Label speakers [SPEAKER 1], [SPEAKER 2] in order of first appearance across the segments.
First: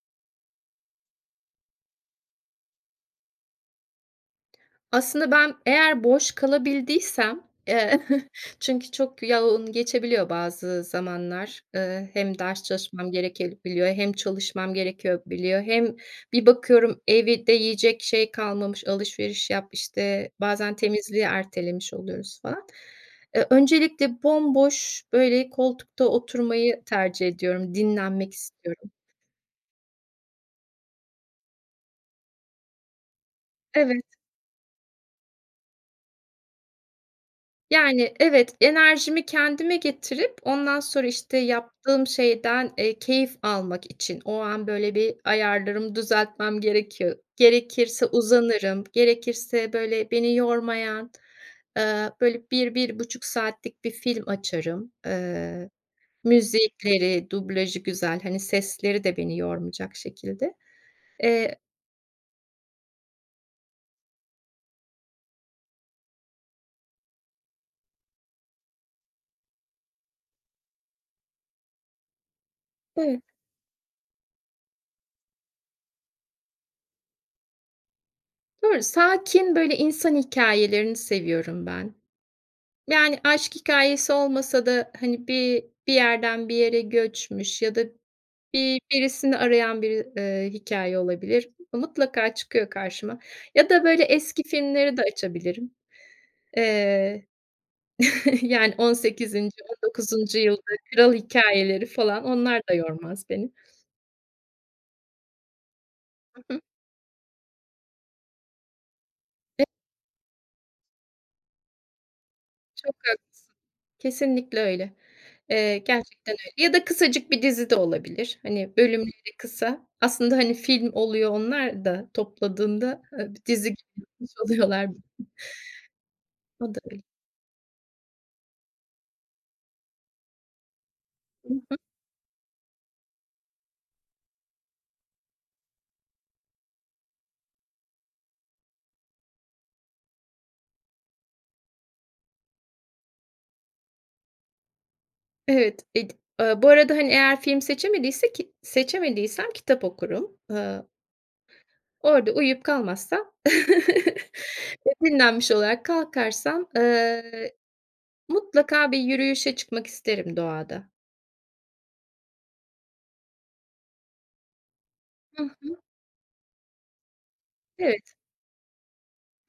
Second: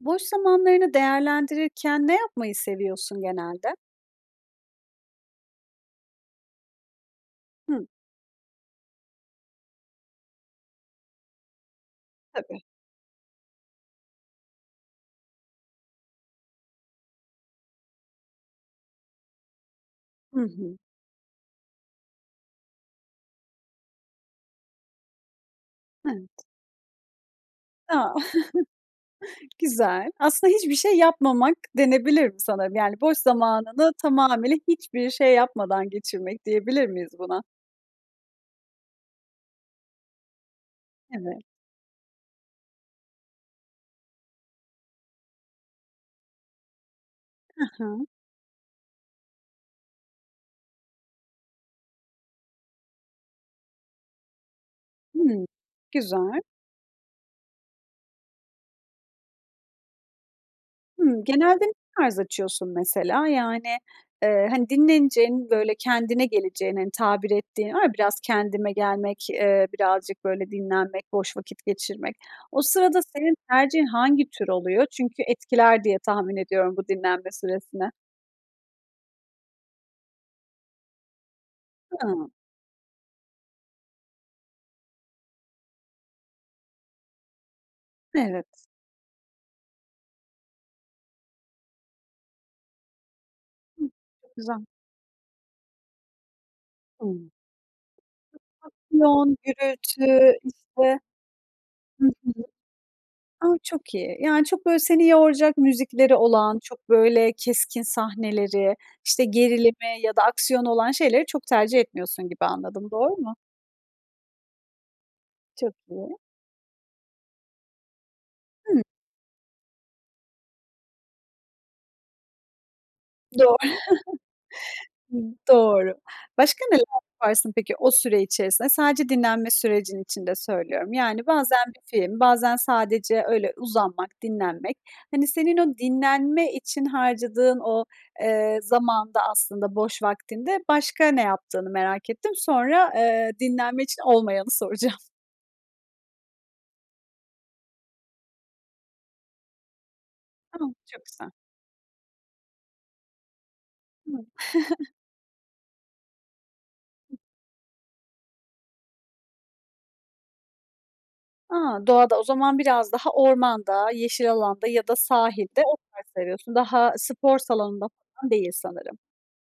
[SPEAKER 1] Boş zamanlarını değerlendirirken ne yapmayı seviyorsun genelde?
[SPEAKER 2] Aslında ben eğer boş kalabildiysem,
[SPEAKER 1] Hı.
[SPEAKER 2] ııı, çünkü çok yoğun geçebiliyor bazı zamanlar. Iıı, hem
[SPEAKER 1] Tabii.
[SPEAKER 2] ders çalışmam gerekebiliyor hem çalışmam gerekebiliyor. Hem bir bakıyorum evde yiyecek şey kalmamış, alışveriş yap, işte,
[SPEAKER 1] Hı
[SPEAKER 2] bazen
[SPEAKER 1] hı.
[SPEAKER 2] temizliği ertelemiş oluyoruz falan. Iıı, öncelikle bomboş, böyle, koltukta
[SPEAKER 1] Evet.
[SPEAKER 2] oturmayı tercih ediyorum,
[SPEAKER 1] A.
[SPEAKER 2] dinlenmek istiyorum.
[SPEAKER 1] Güzel. Aslında hiçbir şey yapmamak denebilir mi sanırım. Yani, boş zamanını
[SPEAKER 2] Evet.
[SPEAKER 1] tamamıyla hiçbir şey yapmadan geçirmek, diyebilir miyiz buna?
[SPEAKER 2] Yani, evet, enerjimi kendime getirip ondan sonra işte
[SPEAKER 1] Evet.
[SPEAKER 2] yaptığım şeyden, eee, keyif almak için o an böyle bir ayarlarımı düzeltmem gerekiyor.
[SPEAKER 1] Hı hı.
[SPEAKER 2] Gerekirse uzanırım, gerekirse, böyle, beni yormayan, ııı, böyle, 1-1,5 saatlik bir film açarım.
[SPEAKER 1] Hıı.
[SPEAKER 2] Iıı,
[SPEAKER 1] Güzel.
[SPEAKER 2] müzikleri, dublajı güzel, hani, sesleri de beni yormayacak şekilde.
[SPEAKER 1] Hımm,
[SPEAKER 2] Eee
[SPEAKER 1] genelde ne tarz açıyorsun, mesela? Yani, ııı, hani, dinleneceğin, böyle, kendine geleceğin, hani, tabir ettiğin var ya biraz kendime gelmek, ııı, birazcık, böyle, dinlenmek, boş vakit geçirmek. O sırada
[SPEAKER 2] Evet.
[SPEAKER 1] senin tercihin hangi tür oluyor? Çünkü etkiler diye tahmin ediyorum bu dinlenme süresini.
[SPEAKER 2] Doğru, sakin, böyle, insan hikâyelerini seviyorum ben.
[SPEAKER 1] Hıı.
[SPEAKER 2] Yani, aşk hikâyesi olmasa da, hani, bi bir yerden bir yere göçmüş ya da
[SPEAKER 1] Evet.
[SPEAKER 2] bi birisini arayan biri, ııı, hikâye olabilir. Mutlaka çıkıyor karşıma ya da,
[SPEAKER 1] Hıı.
[SPEAKER 2] böyle,
[SPEAKER 1] Çok
[SPEAKER 2] eski
[SPEAKER 1] güzel.
[SPEAKER 2] filmleri de açabilirim.
[SPEAKER 1] Hıı.
[SPEAKER 2] Eee, Yani, on
[SPEAKER 1] Aksiyon,
[SPEAKER 2] sekizinci on
[SPEAKER 1] gürültü,
[SPEAKER 2] dokuzuncu yılda
[SPEAKER 1] işte
[SPEAKER 2] kral hikâyeleri
[SPEAKER 1] Hı
[SPEAKER 2] falan
[SPEAKER 1] hı.
[SPEAKER 2] onlar da yormaz
[SPEAKER 1] A!
[SPEAKER 2] beni.
[SPEAKER 1] Çok iyi. Yani, çok, böyle, seni yoracak müzikleri
[SPEAKER 2] Hı
[SPEAKER 1] olan,
[SPEAKER 2] hı.
[SPEAKER 1] çok, böyle, keskin sahneleri, işte,
[SPEAKER 2] E
[SPEAKER 1] gerilimi ya da aksiyonu olan şeyleri çok tercih etmiyorsun gibi anladım,
[SPEAKER 2] Çok
[SPEAKER 1] doğru mu?
[SPEAKER 2] haklısın. Kesinlikle öyle.
[SPEAKER 1] Çok
[SPEAKER 2] Eee,
[SPEAKER 1] iyi.
[SPEAKER 2] gerçekten öyle. Ya da kısacık bir dizi de olabilir, hani,
[SPEAKER 1] Hıı.
[SPEAKER 2] bölümleri kısa. Aslında, hani, film oluyor onlar da topladığında, ııı,
[SPEAKER 1] Doğ
[SPEAKER 2] dizi gibi bir şey oluyorlar.
[SPEAKER 1] Doğru. Başka
[SPEAKER 2] O da
[SPEAKER 1] neler
[SPEAKER 2] öyle.
[SPEAKER 1] yaparsın peki, o süre içerisinde? Sadece dinlenme sürecin içinde söylüyorum. Yani,
[SPEAKER 2] I
[SPEAKER 1] bazen
[SPEAKER 2] hı.
[SPEAKER 1] bir film, bazen sadece öyle uzanmak, dinlenmek, hani, senin o dinlenme için harcadığın o, eee, zamanında, aslında boş vaktinde başka ne yaptığını merak ettim. Sonra, ııı, dinlenme için olmayanı soracağım.
[SPEAKER 2] Evet, et aaa, bu arada hani eğer film seçemediysek seçemediysem kitap okurum.
[SPEAKER 1] Ha,
[SPEAKER 2] Iıı
[SPEAKER 1] çok güzel.
[SPEAKER 2] Orada uyuyup kalmazsam
[SPEAKER 1] Hımm.
[SPEAKER 2] ve dinlenmiş olarak kalkarsam, ııı, mutlaka bir yürüyüşe çıkmak isterim doğada.
[SPEAKER 1] A! Doğada o zaman biraz daha ormanda, yeşil alanda ya da
[SPEAKER 2] Hı
[SPEAKER 1] sahilde o
[SPEAKER 2] hı.
[SPEAKER 1] tarz seviyorsun. Daha spor salonunda
[SPEAKER 2] Evet.
[SPEAKER 1] falan değil sanırım.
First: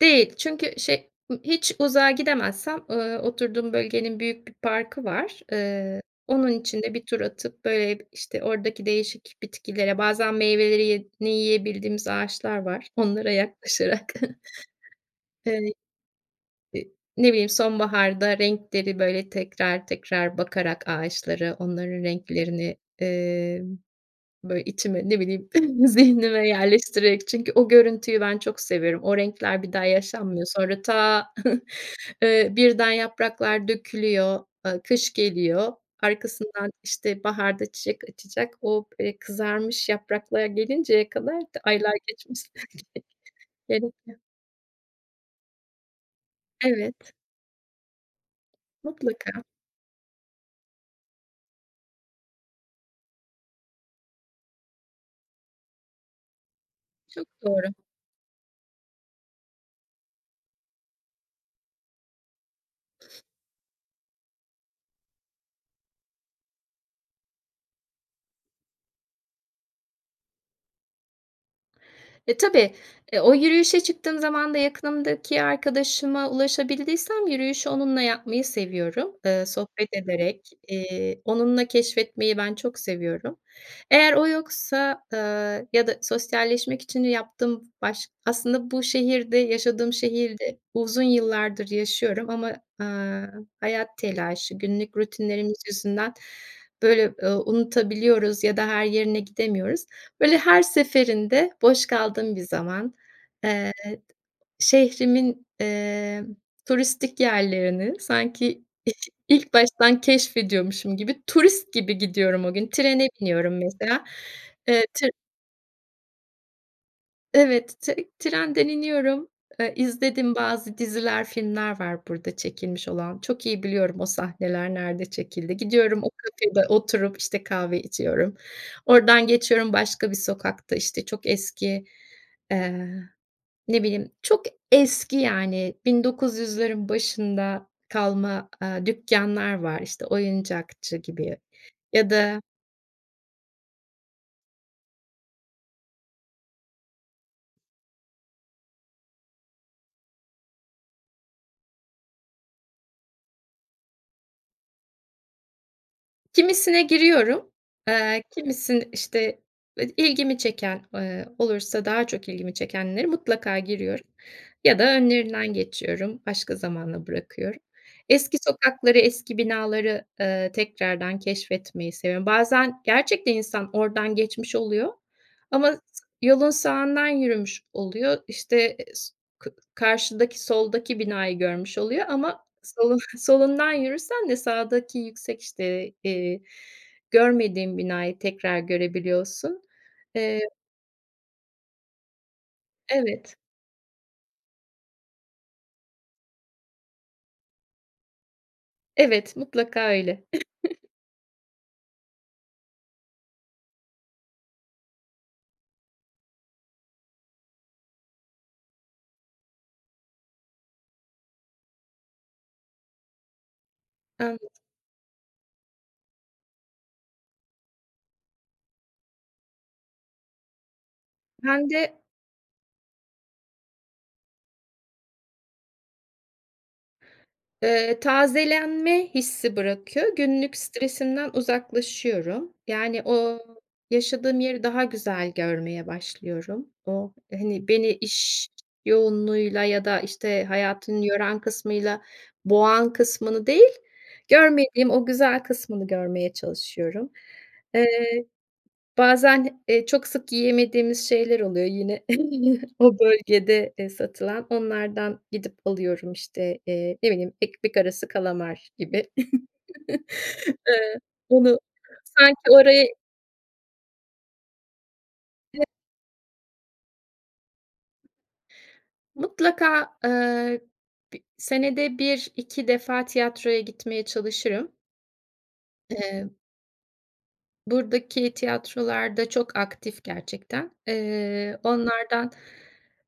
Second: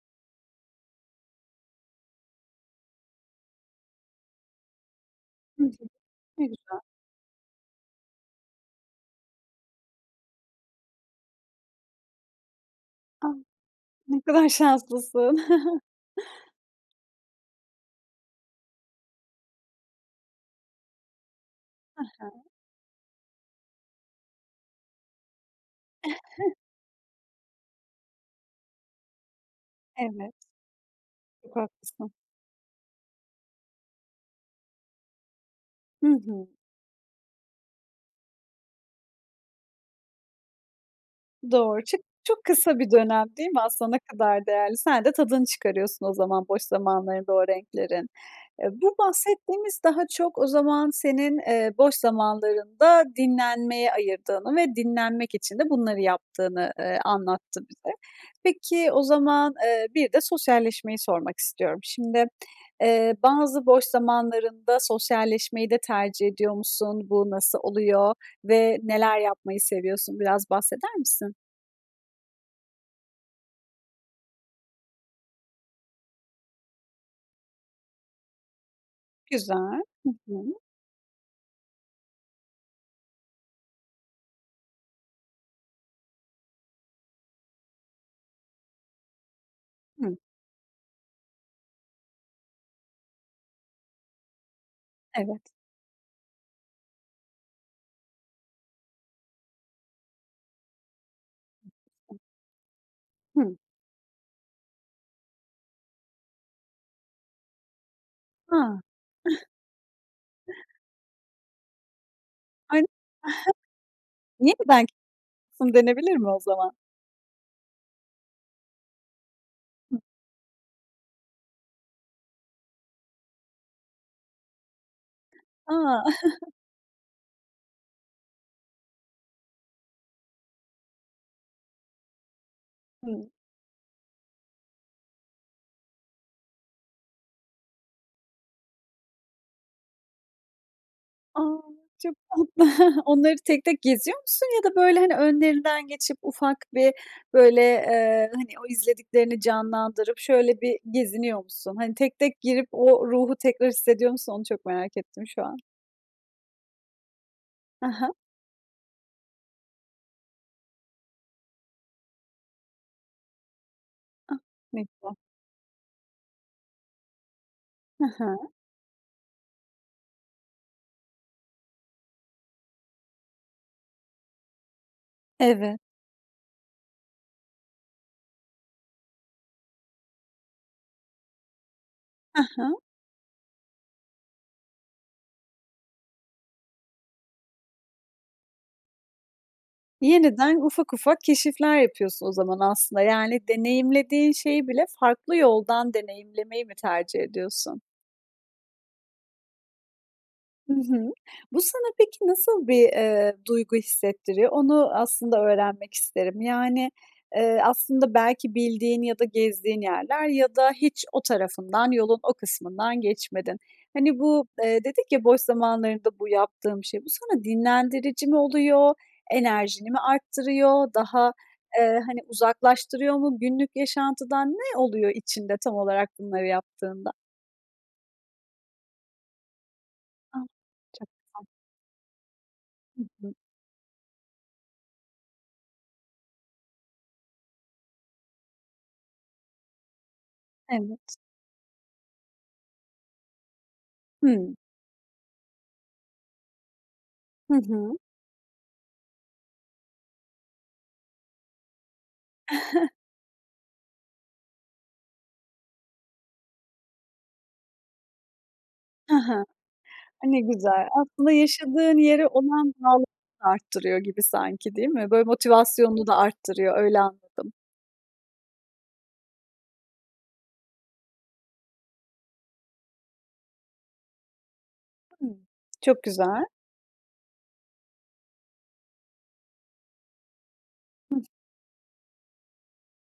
[SPEAKER 2] Değil çünkü şey ı hiç uzağa gidemezsem, ııı, oturduğum bölgenin büyük bir parkı var.
[SPEAKER 1] Hı hı.
[SPEAKER 2] Iıı,
[SPEAKER 1] Ne
[SPEAKER 2] onun
[SPEAKER 1] güzel.
[SPEAKER 2] için de bir tur atıp, böyle, işte, oradaki değişik bitkilere, bazen meyvelerini yiyebildiğimiz ağaçlar var. Onlara
[SPEAKER 1] Ah!
[SPEAKER 2] yaklaşarak,
[SPEAKER 1] Ne kadar şanslısın.
[SPEAKER 2] ııı, ı ne bileyim, sonbaharda renkleri, böyle, tekrar tekrar bakarak ağaçları,
[SPEAKER 1] Hı
[SPEAKER 2] onların
[SPEAKER 1] hı.
[SPEAKER 2] renklerini, ııı, böyle, içime, ne bileyim, zihnime yerleştirerek çünkü o görüntüyü ben çok seviyorum. O renkler bir daha
[SPEAKER 1] Evet.
[SPEAKER 2] yaşanmıyor. Sonra, ta,
[SPEAKER 1] Çok haklısın.
[SPEAKER 2] ııı, birden yapraklar dökülüyor, ııı, kış geliyor.
[SPEAKER 1] Hı hı.
[SPEAKER 2] Arkasından işte baharda çiçek açacak. O, eee, kızarmış yapraklar gelinceye kadar da
[SPEAKER 1] Doğru.
[SPEAKER 2] aylar
[SPEAKER 1] Çık çok
[SPEAKER 2] geçmesi
[SPEAKER 1] kısa bir dönem, değil mi? Aslında ne
[SPEAKER 2] gerekiyor.
[SPEAKER 1] kadar değerli? Sen de tadını çıkarıyorsun o zaman boş
[SPEAKER 2] Evet.
[SPEAKER 1] zamanlarında o renklerin. Eee, bu
[SPEAKER 2] Mutlaka.
[SPEAKER 1] bahsettiğimiz daha çok o zaman senin, eee, boş zamanlarında dinlenmeye ayırdığını ve dinlenmek için de bunları yaptığını, eee,
[SPEAKER 2] Çok
[SPEAKER 1] anlattı
[SPEAKER 2] doğru.
[SPEAKER 1] bize. Peki o zaman, eee, bir de sosyalleşmeyi sormak istiyorum. Şimdi, eee, bazı boş zamanlarında sosyalleşmeyi de tercih ediyor musun? Bu nasıl oluyor ve neler yapmayı seviyorsun? Biraz bahseder misin?
[SPEAKER 2] E, tabii, eee, o yürüyüşe çıktığım zamanda yakınımdaki arkadaşıma ulaşabildiysem yürüyüşü onunla yapmayı seviyorum, ııı,
[SPEAKER 1] Güzel,
[SPEAKER 2] sohbet
[SPEAKER 1] hı
[SPEAKER 2] ederek,
[SPEAKER 1] hı.
[SPEAKER 2] eee, onunla keşfetmeyi ben çok seviyorum. Eğer o yoksa, aaa ya da sosyalleşmek için yaptığım baş Aslında bu şehirde yaşadığım
[SPEAKER 1] Hı.
[SPEAKER 2] şehirde uzun yıllardır yaşıyorum ama, aaa, hayat telaşı, günlük
[SPEAKER 1] Evet.
[SPEAKER 2] rutinlerimiz yüzünden, böyle, eee, unutabiliyoruz ya da her yerine gidemiyoruz. Böyle, her seferinde boş kaldığım bir zaman,
[SPEAKER 1] Hı.
[SPEAKER 2] eee, şehrimin, eee, turistik yerlerini sanki
[SPEAKER 1] A!
[SPEAKER 2] [unintelligible] ilk baştan keşfediyormuşum gibi, turist gibi gidiyorum o gün,
[SPEAKER 1] Ay
[SPEAKER 2] trene biniyorum mesela, eee, tir
[SPEAKER 1] [unintelligible] Denebilir mi o zaman?
[SPEAKER 2] Evet, tey trenden iniyorum, eee,
[SPEAKER 1] Hı.
[SPEAKER 2] izlediğim bazı diziler, filmler var burada çekilmiş olan. Çok iyi biliyorum o sahneler nerede çekildi.
[SPEAKER 1] A!
[SPEAKER 2] Gidiyorum, o kafede oturup, işte, kahve içiyorum. Oradan geçiyorum başka bir sokakta, işte, çok eski, eee,
[SPEAKER 1] Hı.
[SPEAKER 2] ne bileyim, çok eski yani, 1900’lerin başında kalma, aaa, dükkânlar var, işte, oyuncakçı gibi ya
[SPEAKER 1] A!
[SPEAKER 2] ya
[SPEAKER 1] Çok
[SPEAKER 2] da
[SPEAKER 1] tatlı. Onları tek tek geziyor musun ya da, böyle, hani, önlerinden geçip ufak bir, böyle, eee, hani, o izlediklerini canlandırıp şöyle bir geziniyor musun? Hani, tek tek girip o ruhu tekrar hissediyor musun onu çok merak ettim şu an.
[SPEAKER 2] Kimisine giriyorum,
[SPEAKER 1] Ha ha.
[SPEAKER 2] aaa, kimisini, işte, ilgimi çeken, eee, olursa daha çok ilgimi çekenlere mutlaka giriyorum ya
[SPEAKER 1] Ne
[SPEAKER 2] da
[SPEAKER 1] güzel.
[SPEAKER 2] önlerinden geçiyorum, başka zamana bırakıyorum.
[SPEAKER 1] Hı hı.
[SPEAKER 2] Eski sokakları, eski binaları, ııı, tekrardan keşfetmeyi seviyorum. Bazen gerçekten insan oradan geçmiş oluyor
[SPEAKER 1] Evet.
[SPEAKER 2] ama yolun sağından yürümüş oluyor. İşte, eee, s kı karşıdaki soldaki binayı görmüş oluyor
[SPEAKER 1] Ha
[SPEAKER 2] ama
[SPEAKER 1] ha.
[SPEAKER 2] solu solundan yürürsen de sağdaki yüksek, işte, eee, görmediğin binayı tekrar görebiliyorsun, eee
[SPEAKER 1] Yeniden ufak ufak keşifler yapıyorsun o zaman aslında.
[SPEAKER 2] Evet.
[SPEAKER 1] Yani deneyimlediğin şeyi bile farklı yoldan deneyimlemeyi mi tercih ediyorsun?
[SPEAKER 2] Evet, mutlaka öyle.
[SPEAKER 1] Hı hı. Bu sana peki nasıl bir, ııı, duygu hissettiriyor? Onu aslında öğrenmek isterim. Yani, ııı, aslında belki bildiğin ya da gezdiğin yerler ya da hiç o tarafından yolun o kısmından geçmedin. Hani, bu,
[SPEAKER 2] Anladım.
[SPEAKER 1] ııı, dedik ya, boş zamanlarında bu yaptığım şey, bu sana dinlendirici mi oluyor, enerjini mi arttırıyor, daha,
[SPEAKER 2] Ben
[SPEAKER 1] ııı,
[SPEAKER 2] de
[SPEAKER 1] hani, uzaklaştırıyor mu, günlük yaşantıdan? Ne oluyor içinde, tam olarak bunları yaptığında?
[SPEAKER 2] Iıı, tazelenme hissi bırakıyor.
[SPEAKER 1] A!
[SPEAKER 2] Günlük
[SPEAKER 1] Çok
[SPEAKER 2] stresimden
[SPEAKER 1] güzel.
[SPEAKER 2] uzaklaşıyorum. Yani,
[SPEAKER 1] Hı hı.
[SPEAKER 2] o yaşadığım yeri daha güzel görmeye başlıyorum. O, hani, beni iş yoğunluğuyla ya da, işte,
[SPEAKER 1] Evet.
[SPEAKER 2] hayatın yoran kısmıyla boğan kısmını değil,
[SPEAKER 1] Hımm.
[SPEAKER 2] görmediğim o güzel kısmını görmeye çalışıyorum.
[SPEAKER 1] Hı hı.
[SPEAKER 2] Eee, bazen, eee, çok sık yiyemediğimiz şeyler oluyor yine o bölgede, ııı, satılan. Onlardan gidip alıyorum, işte, eee, ne bileyim, ekmek arası kalamar gibi.
[SPEAKER 1] Hı hı. A, ne güzel.
[SPEAKER 2] Iıı,
[SPEAKER 1] Aslında
[SPEAKER 2] bunu
[SPEAKER 1] yaşadığın yere
[SPEAKER 2] sanki
[SPEAKER 1] olan
[SPEAKER 2] oraya
[SPEAKER 1] bağlılığını da arttırıyor gibi sanki, değil mi? Böyle
[SPEAKER 2] [unintelligible]
[SPEAKER 1] motivasyonunu da arttırıyor, öyle anladım.
[SPEAKER 2] Mutlaka, ııı, bi senede 1-2 defa tiyatroya gitmeye çalışırım.
[SPEAKER 1] [unintelligible] Çok
[SPEAKER 2] Eee
[SPEAKER 1] güzel.
[SPEAKER 2] Buradaki tiyatrolar da çok aktif gerçekten.
[SPEAKER 1] Hı.
[SPEAKER 2] Eee, onlardan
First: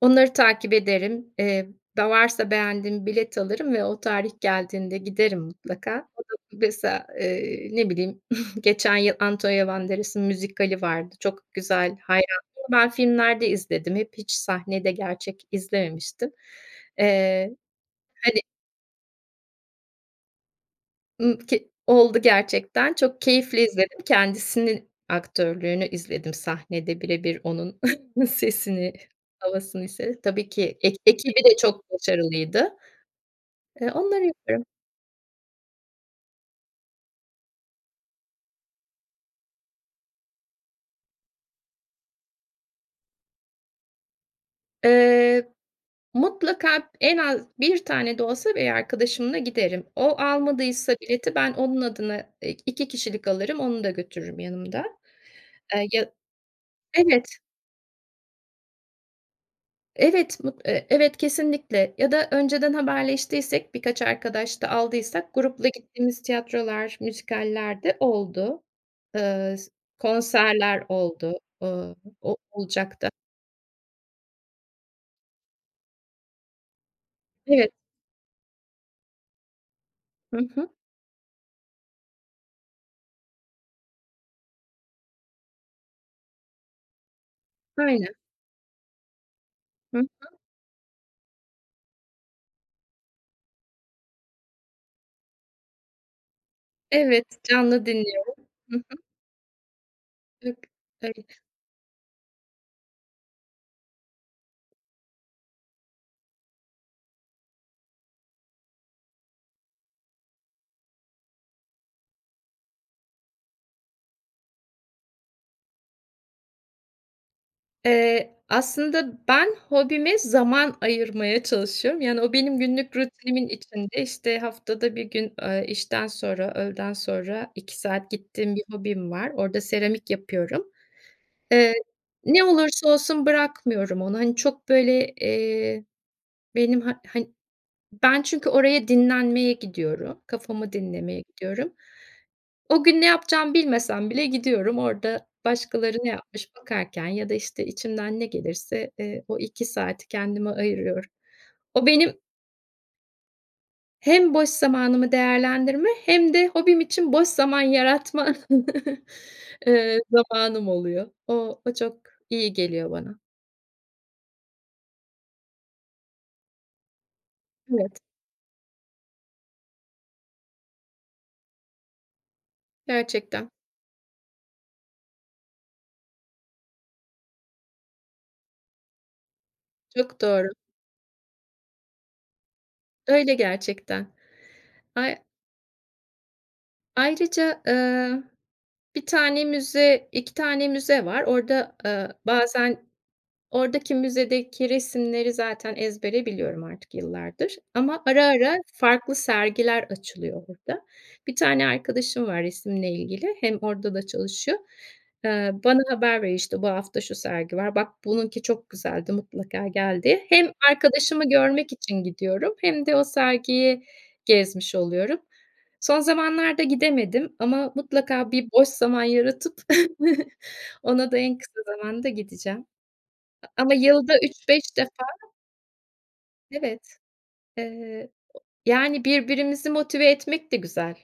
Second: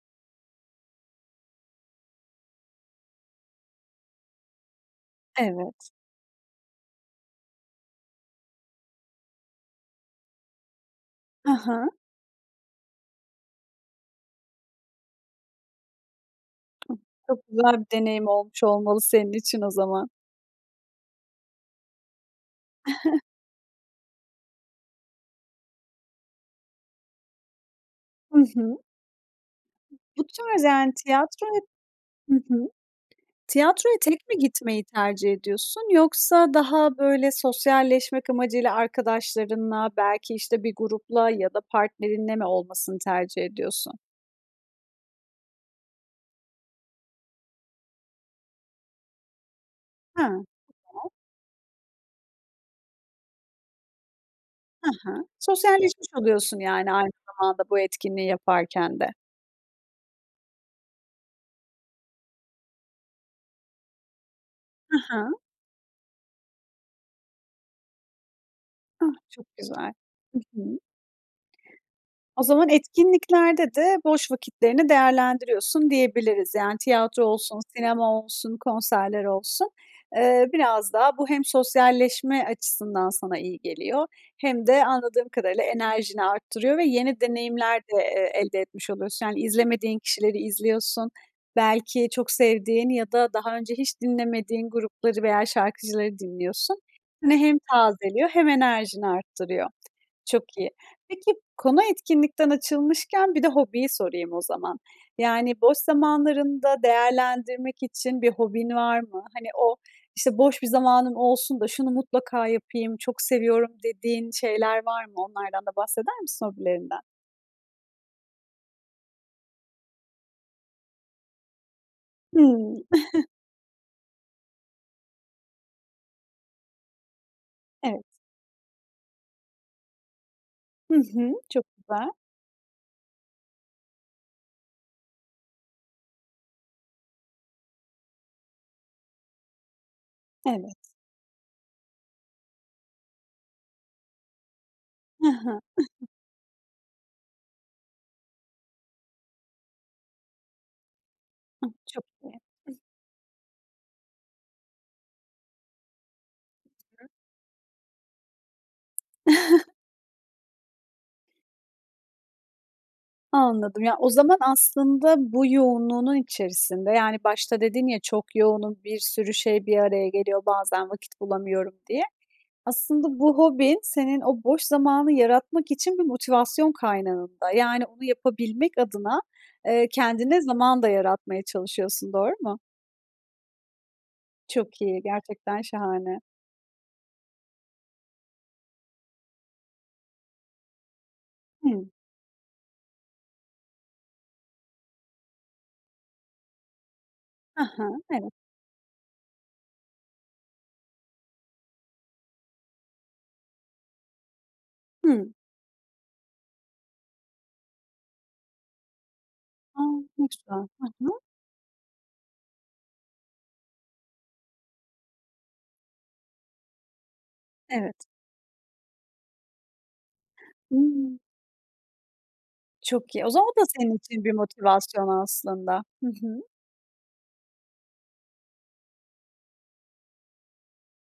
[SPEAKER 2] onları takip ederim. Eee, da varsa beğendiğim bilet alırım ve o tarih geldiğinde giderim
[SPEAKER 1] Evet.
[SPEAKER 2] mutlaka. [unintelligible] Mesela, eee, ne bileyim, geçen yıl Antonio Banderas'ın müzikali vardı, çok
[SPEAKER 1] I hı.
[SPEAKER 2] güzel, hayranıyım ama ben filmlerde izledim hep, hiç sahnede gerçek izlememiştim.
[SPEAKER 1] Çok
[SPEAKER 2] Eee,
[SPEAKER 1] güzel bir deneyim
[SPEAKER 2] hani
[SPEAKER 1] olmuş olmalı senin için o zaman.
[SPEAKER 2] Imm, ke Oldu gerçekten, çok keyifle izledim, kendisinin aktörlüğünü izledim, sahnede bire bir onun
[SPEAKER 1] Hı hı.
[SPEAKER 2] sesini, havasını izledim.
[SPEAKER 1] Bu
[SPEAKER 2] Tabii
[SPEAKER 1] tarz,
[SPEAKER 2] ki e
[SPEAKER 1] yani,
[SPEAKER 2] ekibi de
[SPEAKER 1] tiyatroya
[SPEAKER 2] çok
[SPEAKER 1] Hı hı.
[SPEAKER 2] başarılıydı. Eee,
[SPEAKER 1] Tiyatroya
[SPEAKER 2] onları
[SPEAKER 1] tek mi
[SPEAKER 2] yapıyorum.
[SPEAKER 1] gitmeyi tercih ediyorsun? Yoksa daha, böyle, sosyalleşmek amacıyla arkadaşlarınla belki, işte, bir grupla ya da partnerinle mi olmasını tercih ediyorsun?
[SPEAKER 2] Eee, mutlaka en az 1 tane de olsa bir arkadaşımla giderim.
[SPEAKER 1] He,
[SPEAKER 2] O,
[SPEAKER 1] tamam.
[SPEAKER 2] almadıysa bileti ben onun adına, eee, 2 kişilik alırım, onu da götürürüm yanımda.
[SPEAKER 1] Hı hı.
[SPEAKER 2] Eee,
[SPEAKER 1] Sosyalleşmiş
[SPEAKER 2] ya
[SPEAKER 1] oluyorsun, yani, aynı
[SPEAKER 2] Evet.
[SPEAKER 1] zamanda bu etkinliği yaparken de.
[SPEAKER 2] Evet mut eee, evet, kesinlikle. Ya da önceden haberleştiysek, birkaç arkadaş da
[SPEAKER 1] Hı
[SPEAKER 2] aldıysak
[SPEAKER 1] hı.
[SPEAKER 2] grupla gittiğimiz tiyatrolar, müzikaller de oldu.
[SPEAKER 1] Ah! Çok
[SPEAKER 2] Iıı, s
[SPEAKER 1] güzel. Hı hı.
[SPEAKER 2] konserler oldu, ııı,
[SPEAKER 1] O zaman
[SPEAKER 2] o-olacak da.
[SPEAKER 1] etkinliklerde de boş vakitlerini değerlendiriyorsun diyebiliriz. Yani, tiyatro olsun,
[SPEAKER 2] Evet.
[SPEAKER 1] sinema olsun, konserler olsun.
[SPEAKER 2] Hı
[SPEAKER 1] Eee,
[SPEAKER 2] hı.
[SPEAKER 1] biraz daha bu hem sosyalleşme açısından sana iyi geliyor hem de anladığım kadarıyla enerjini arttırıyor ve yeni deneyimler de,
[SPEAKER 2] Aynen.
[SPEAKER 1] eee, elde etmiş oluyorsun. Yani,
[SPEAKER 2] Hı
[SPEAKER 1] izlemediğin kişileri
[SPEAKER 2] hı.
[SPEAKER 1] izliyorsun, belki çok sevdiğin ya da daha önce hiç dinlemediğin grupları veya şarkıcıları dinliyorsun.
[SPEAKER 2] Evet,
[SPEAKER 1] Seni hem
[SPEAKER 2] canlı
[SPEAKER 1] tazeliyor
[SPEAKER 2] dinliyorum.
[SPEAKER 1] hem
[SPEAKER 2] Hı hı.
[SPEAKER 1] enerjini arttırıyor. Çok iyi. Peki,
[SPEAKER 2] [unintelligible]
[SPEAKER 1] konu etkinlikten açılmışken bir de hobiyi sorayım o zaman. Yani, boş zamanlarında değerlendirmek için bir hobin var mı? Hani, o, işte, "Boş bir zamanım olsun da şunu mutlaka yapayım, çok seviyorum" dediğin şeyler var mı? Onlardan da bahseder misin, hobilerinden?
[SPEAKER 2] Eee, aslında ben hobime zaman ayırmaya çalışıyorum. Yani, o benim
[SPEAKER 1] Hıı.
[SPEAKER 2] günlük rutinimin içinde. İşte, haftada 1 gün, eee, işten sonra, öğleden sonra 2
[SPEAKER 1] Evet.
[SPEAKER 2] saat gittiğim bir hobim var, orada seramik yapıyorum.
[SPEAKER 1] Hı hı. Çok
[SPEAKER 2] Eee,
[SPEAKER 1] güzel.
[SPEAKER 2] ne olursa olsun bırakmıyorum onu, hani, çok böyle, eee, benim ha han Ben, çünkü oraya dinlenmeye gidiyorum, kafamı
[SPEAKER 1] Evet.
[SPEAKER 2] dinlemeye gidiyorum. O gün ne yapacağımı bilmesem bile gidiyorum, orada
[SPEAKER 1] Hı hı.
[SPEAKER 2] başkaları ne yapmış bakarken ya da, işte, içimden ne gelirse, eee, o 2 saati kendime ayırıyorum.
[SPEAKER 1] Ah,
[SPEAKER 2] O
[SPEAKER 1] çok
[SPEAKER 2] benim
[SPEAKER 1] iyi. Hıh.
[SPEAKER 2] hem boş zamanımı değerlendirme hem de hobim
[SPEAKER 1] [unintelligible]
[SPEAKER 2] için boş zaman yaratma, eee, zamanım oluyor. O o, çok iyi geliyor bana.
[SPEAKER 1] Anladım. Ya, o zaman aslında bu yoğunluğunun içerisinde, yani, başta dedin ya,
[SPEAKER 2] Evet.
[SPEAKER 1] "Çok yoğunum, bir sürü şey bir araya geliyor, bazen vakit bulamıyorum" diye. Aslında bu
[SPEAKER 2] Gerçekten.
[SPEAKER 1] hobin senin o boş zamanı yaratmak için bir motivasyon kaynağın da. Yani, onu yapabilmek adına, eee,
[SPEAKER 2] Çok
[SPEAKER 1] kendine
[SPEAKER 2] doğru.
[SPEAKER 1] zaman da yaratmaya çalışıyorsun, doğru mu?
[SPEAKER 2] Öyle gerçekten.
[SPEAKER 1] Çok iyi,
[SPEAKER 2] Ay
[SPEAKER 1] gerçekten şahane.
[SPEAKER 2] Ayrıca, ııı, 1 tane müze, 2 tane müze var. Orada,
[SPEAKER 1] Hıı.
[SPEAKER 2] ııı, bazen oradaki, müzedeki resimleri zaten ezbere biliyorum artık yıllardır
[SPEAKER 1] Hı hı.
[SPEAKER 2] ama ara
[SPEAKER 1] Evet.
[SPEAKER 2] ara farklı sergiler açılıyor burada. Bir tane arkadaşım var, resimle ilgili hem orada da çalışıyor.
[SPEAKER 1] Hıı.
[SPEAKER 2] Eee, bana haber veriyor, işte, "Bu hafta şu sergi var, bak bununki çok güzeldi, mutlaka
[SPEAKER 1] A!
[SPEAKER 2] gel" diye.
[SPEAKER 1] Ne
[SPEAKER 2] Hem
[SPEAKER 1] güzel. Hı hı.
[SPEAKER 2] arkadaşımı görmek için gidiyorum hem de o sergiyi gezmiş oluyorum. Son zamanlarda gidemedim ama
[SPEAKER 1] Evet.
[SPEAKER 2] mutlaka bir boş zaman yaratıp ona da
[SPEAKER 1] Hıı.
[SPEAKER 2] en kısa zamanda gideceğim.
[SPEAKER 1] Çok iyi. O zaman
[SPEAKER 2] A
[SPEAKER 1] o da
[SPEAKER 2] ama
[SPEAKER 1] senin
[SPEAKER 2] yılda
[SPEAKER 1] için bir
[SPEAKER 2] 3-5 defa
[SPEAKER 1] motivasyon aslında. Hı hı.
[SPEAKER 2] Evet. Eee, yani, birbirimizi motive etmek de güzel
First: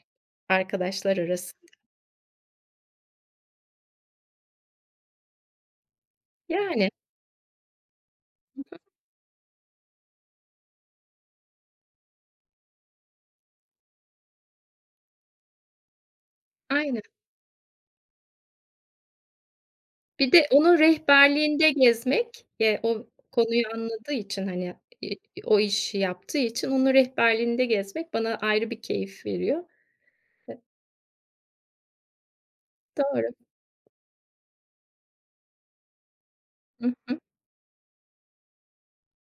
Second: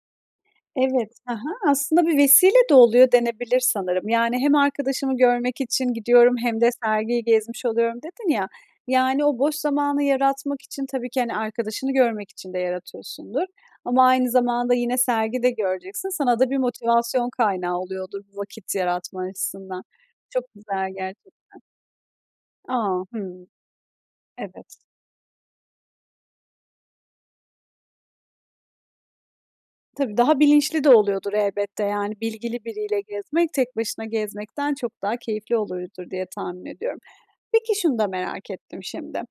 [SPEAKER 1] Evet.
[SPEAKER 2] arkadaşlar
[SPEAKER 1] Hı
[SPEAKER 2] arasında.
[SPEAKER 1] hı. Aslında bir vesile de oluyor denebilir sanırım. Yani, "Hem arkadaşımı görmek için gidiyorum hem de
[SPEAKER 2] Yani.
[SPEAKER 1] sergiyi gezmiş oluyorum" dedin ya.
[SPEAKER 2] Hı hı.
[SPEAKER 1] Yani, o boş zamanı yaratmak için tabii ki, hani, arkadaşını görmek için de yaratıyorsundur. Ama aynı zamanda yine sergi de göreceksin. Sana da bir
[SPEAKER 2] Aynen.
[SPEAKER 1] motivasyon kaynağı oluyordur bu vakit yaratma açısından.
[SPEAKER 2] Bir
[SPEAKER 1] Çok
[SPEAKER 2] de onun
[SPEAKER 1] güzel gerçekten.
[SPEAKER 2] rehberliğinde gezmek, eee,
[SPEAKER 1] A!
[SPEAKER 2] o
[SPEAKER 1] Hıı.
[SPEAKER 2] konuyu anladığı için,
[SPEAKER 1] Evet.
[SPEAKER 2] hani, iii, iii, o işi yaptığı için onun rehberliğinde gezmek bana ayrı bir keyif veriyor.
[SPEAKER 1] Tabii, daha bilinçli de oluyordur elbette, yani, bilgili biriyle
[SPEAKER 2] Doğru.
[SPEAKER 1] gezmek, tek başına gezmekten çok daha keyifli oluyordur diye tahmin
[SPEAKER 2] I
[SPEAKER 1] ediyorum.
[SPEAKER 2] hı.
[SPEAKER 1] Peki, şunu da merak ettim şimdi.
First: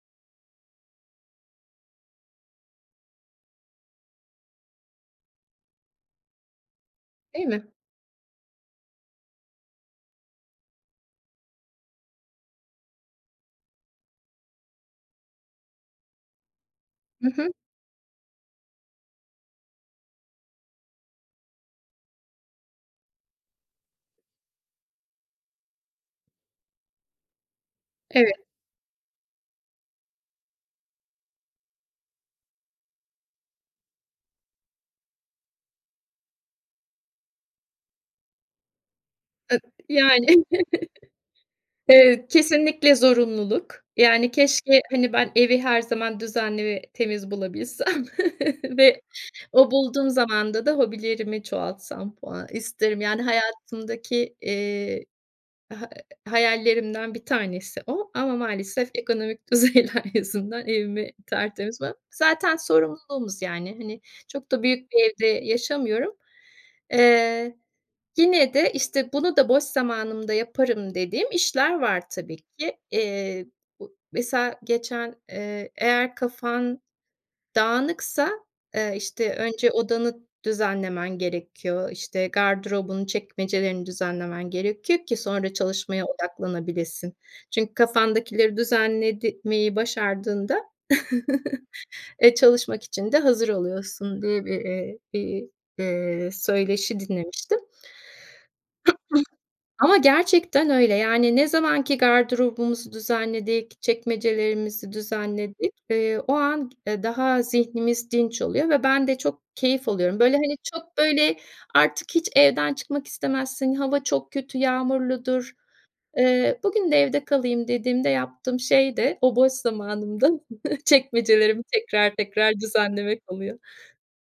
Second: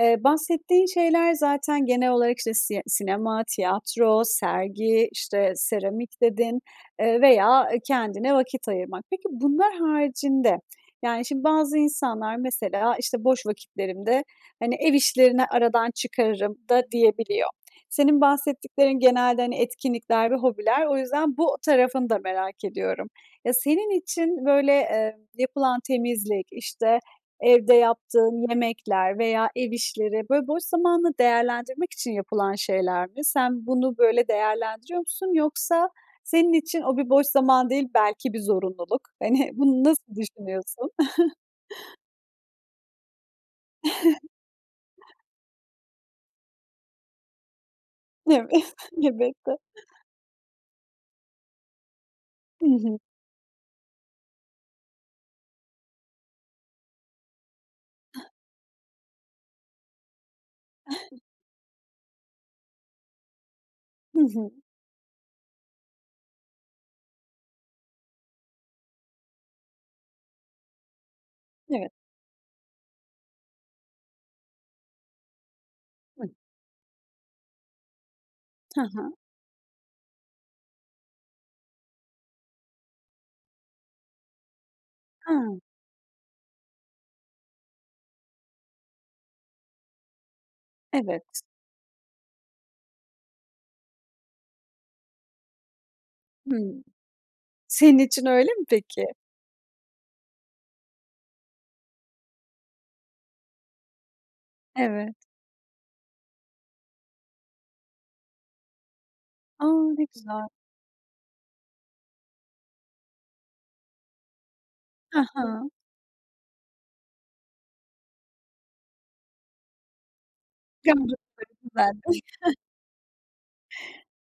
[SPEAKER 1] Eee, bahsettiğin şeyler zaten genel olarak işte sie sinema, tiyatro, sergi, işte, seramik dedin, eee,
[SPEAKER 2] Değil
[SPEAKER 1] veya,
[SPEAKER 2] mi?
[SPEAKER 1] eee, kendine vakit ayırmak. Peki, bunlar haricinde, yani, şimdi bazı insanlar mesela, işte, "Boş vakitlerimde, hani, ev işlerini aradan çıkarırım" da
[SPEAKER 2] Hı hı.
[SPEAKER 1] diyebiliyor. Senin bahsettiklerin genelde, hani, etkinlikler ve hobiler o yüzden bu tarafını da merak ediyorum. Ya, senin için böyle, eee, yapılan temizlik, işte, evde
[SPEAKER 2] Evet.
[SPEAKER 1] yaptığın yemekler veya ev işleri, böyle, boş zamanını değerlendirmek için yapılan şeyler mi? Sen, bunu böyle değerlendiriyor musun yoksa senin için o bir boş zaman değil, belki bir zorunluluk. Hani,
[SPEAKER 2] Ev
[SPEAKER 1] bunu nasıl
[SPEAKER 2] yani.
[SPEAKER 1] düşünüyorsun?
[SPEAKER 2] Eee, kesinlikle zorunluluk. Yani, keşke, hani, ben evi her zaman düzenli ve temiz bulabilsem
[SPEAKER 1] Evet,
[SPEAKER 2] ve
[SPEAKER 1] elbette.
[SPEAKER 2] o bulduğum zamanda da hobilerimi çoğaltsam falan
[SPEAKER 1] Hı hı.
[SPEAKER 2] isterim. Yani, hayatımdaki, eee, ha eee, hayallerimden 1 tanesi o. Ama maalesef ekonomik düzeyler yüzünden evimi tertemiz. [unintelligible] Zaten sorumluluğumuz, yani, hani,
[SPEAKER 1] Hı hı.
[SPEAKER 2] çok da büyük bir evde yaşamıyorum. Eee, yine de, işte, "Bunu da boş zamanımda yaparım" dediğim işler
[SPEAKER 1] Evet.
[SPEAKER 2] var tabii ki. Eee, bu mesela geçen, eee, eğer
[SPEAKER 1] Hıı.
[SPEAKER 2] kafan dağınıksa,
[SPEAKER 1] Hı
[SPEAKER 2] eee,
[SPEAKER 1] hı.
[SPEAKER 2] işte, önce odanı düzenlemen gerekiyor. İşte, gardırobun çekmecelerini düzenlemen gerekiyor ki sonra
[SPEAKER 1] Hıı.
[SPEAKER 2] çalışmaya odaklanabilesin. Çünkü kafandakileri düzenlemeyi başardığında,
[SPEAKER 1] Evet.
[SPEAKER 2] eee, çalışmak için de hazır oluyorsun diye bir, eee, bir, eee,
[SPEAKER 1] Hıı.
[SPEAKER 2] söyleşi dinlemiştim.
[SPEAKER 1] Senin için öyle mi peki?
[SPEAKER 2] Ama gerçekten öyle, yani, ne zaman ki gardırobumuzu düzenledik, çekmecelerimizi
[SPEAKER 1] Evet.
[SPEAKER 2] düzenledik, eee, o an, eee, daha zihnimiz dinç oluyor ve ben de çok
[SPEAKER 1] A!
[SPEAKER 2] keyif
[SPEAKER 1] Ne
[SPEAKER 2] alıyorum. Böyle,
[SPEAKER 1] güzel.
[SPEAKER 2] hani, çok, böyle, artık hiç evden çıkmak istemezsin, hava çok kötü,
[SPEAKER 1] Hı
[SPEAKER 2] yağmurludur,
[SPEAKER 1] hı.
[SPEAKER 2] eee, "Bugün de evde kalayım" dediğimde yaptığım şey de o boş zamanımda çekmecelerimi
[SPEAKER 1] [unintelligible]
[SPEAKER 2] tekrar tekrar düzenlemek oluyor.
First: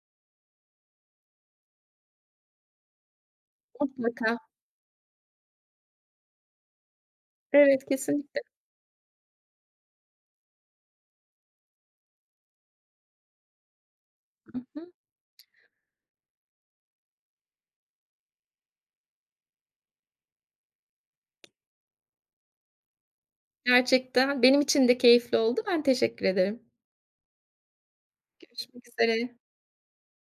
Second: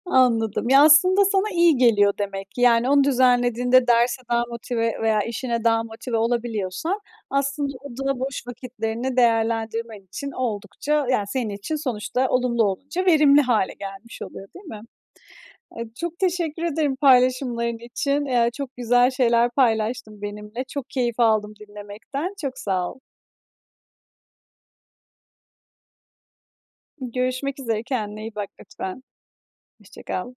[SPEAKER 1] Anladım. Ya, aslında sana iyi geliyor demek ki. Yani, onu düzenlediğinde derse
[SPEAKER 2] Mutlaka.
[SPEAKER 1] daha motive veya işine daha motive olabiliyorsan aslında
[SPEAKER 2] Evet,
[SPEAKER 1] o da
[SPEAKER 2] kesinlikle.
[SPEAKER 1] boş vakitlerini değerlendirmen için oldukça, yani, senin için sonuçta olumlu olunca verimli hâle gelmiş oluyor,
[SPEAKER 2] Hı
[SPEAKER 1] değil mi?
[SPEAKER 2] hı.
[SPEAKER 1] Eee, çok teşekkür ederim paylaşımların için. Ya, çok güzel şeyler paylaştın benimle, çok keyif aldım dinlemekten, çok sağ ol.
[SPEAKER 2] Gerçekten benim için de keyifli oldu. Ben, teşekkür ederim.
[SPEAKER 1] Görüşmek üzere, kendine iyi bak
[SPEAKER 2] Görüşmek
[SPEAKER 1] lütfen.
[SPEAKER 2] üzere.
[SPEAKER 1] Hoşça kal.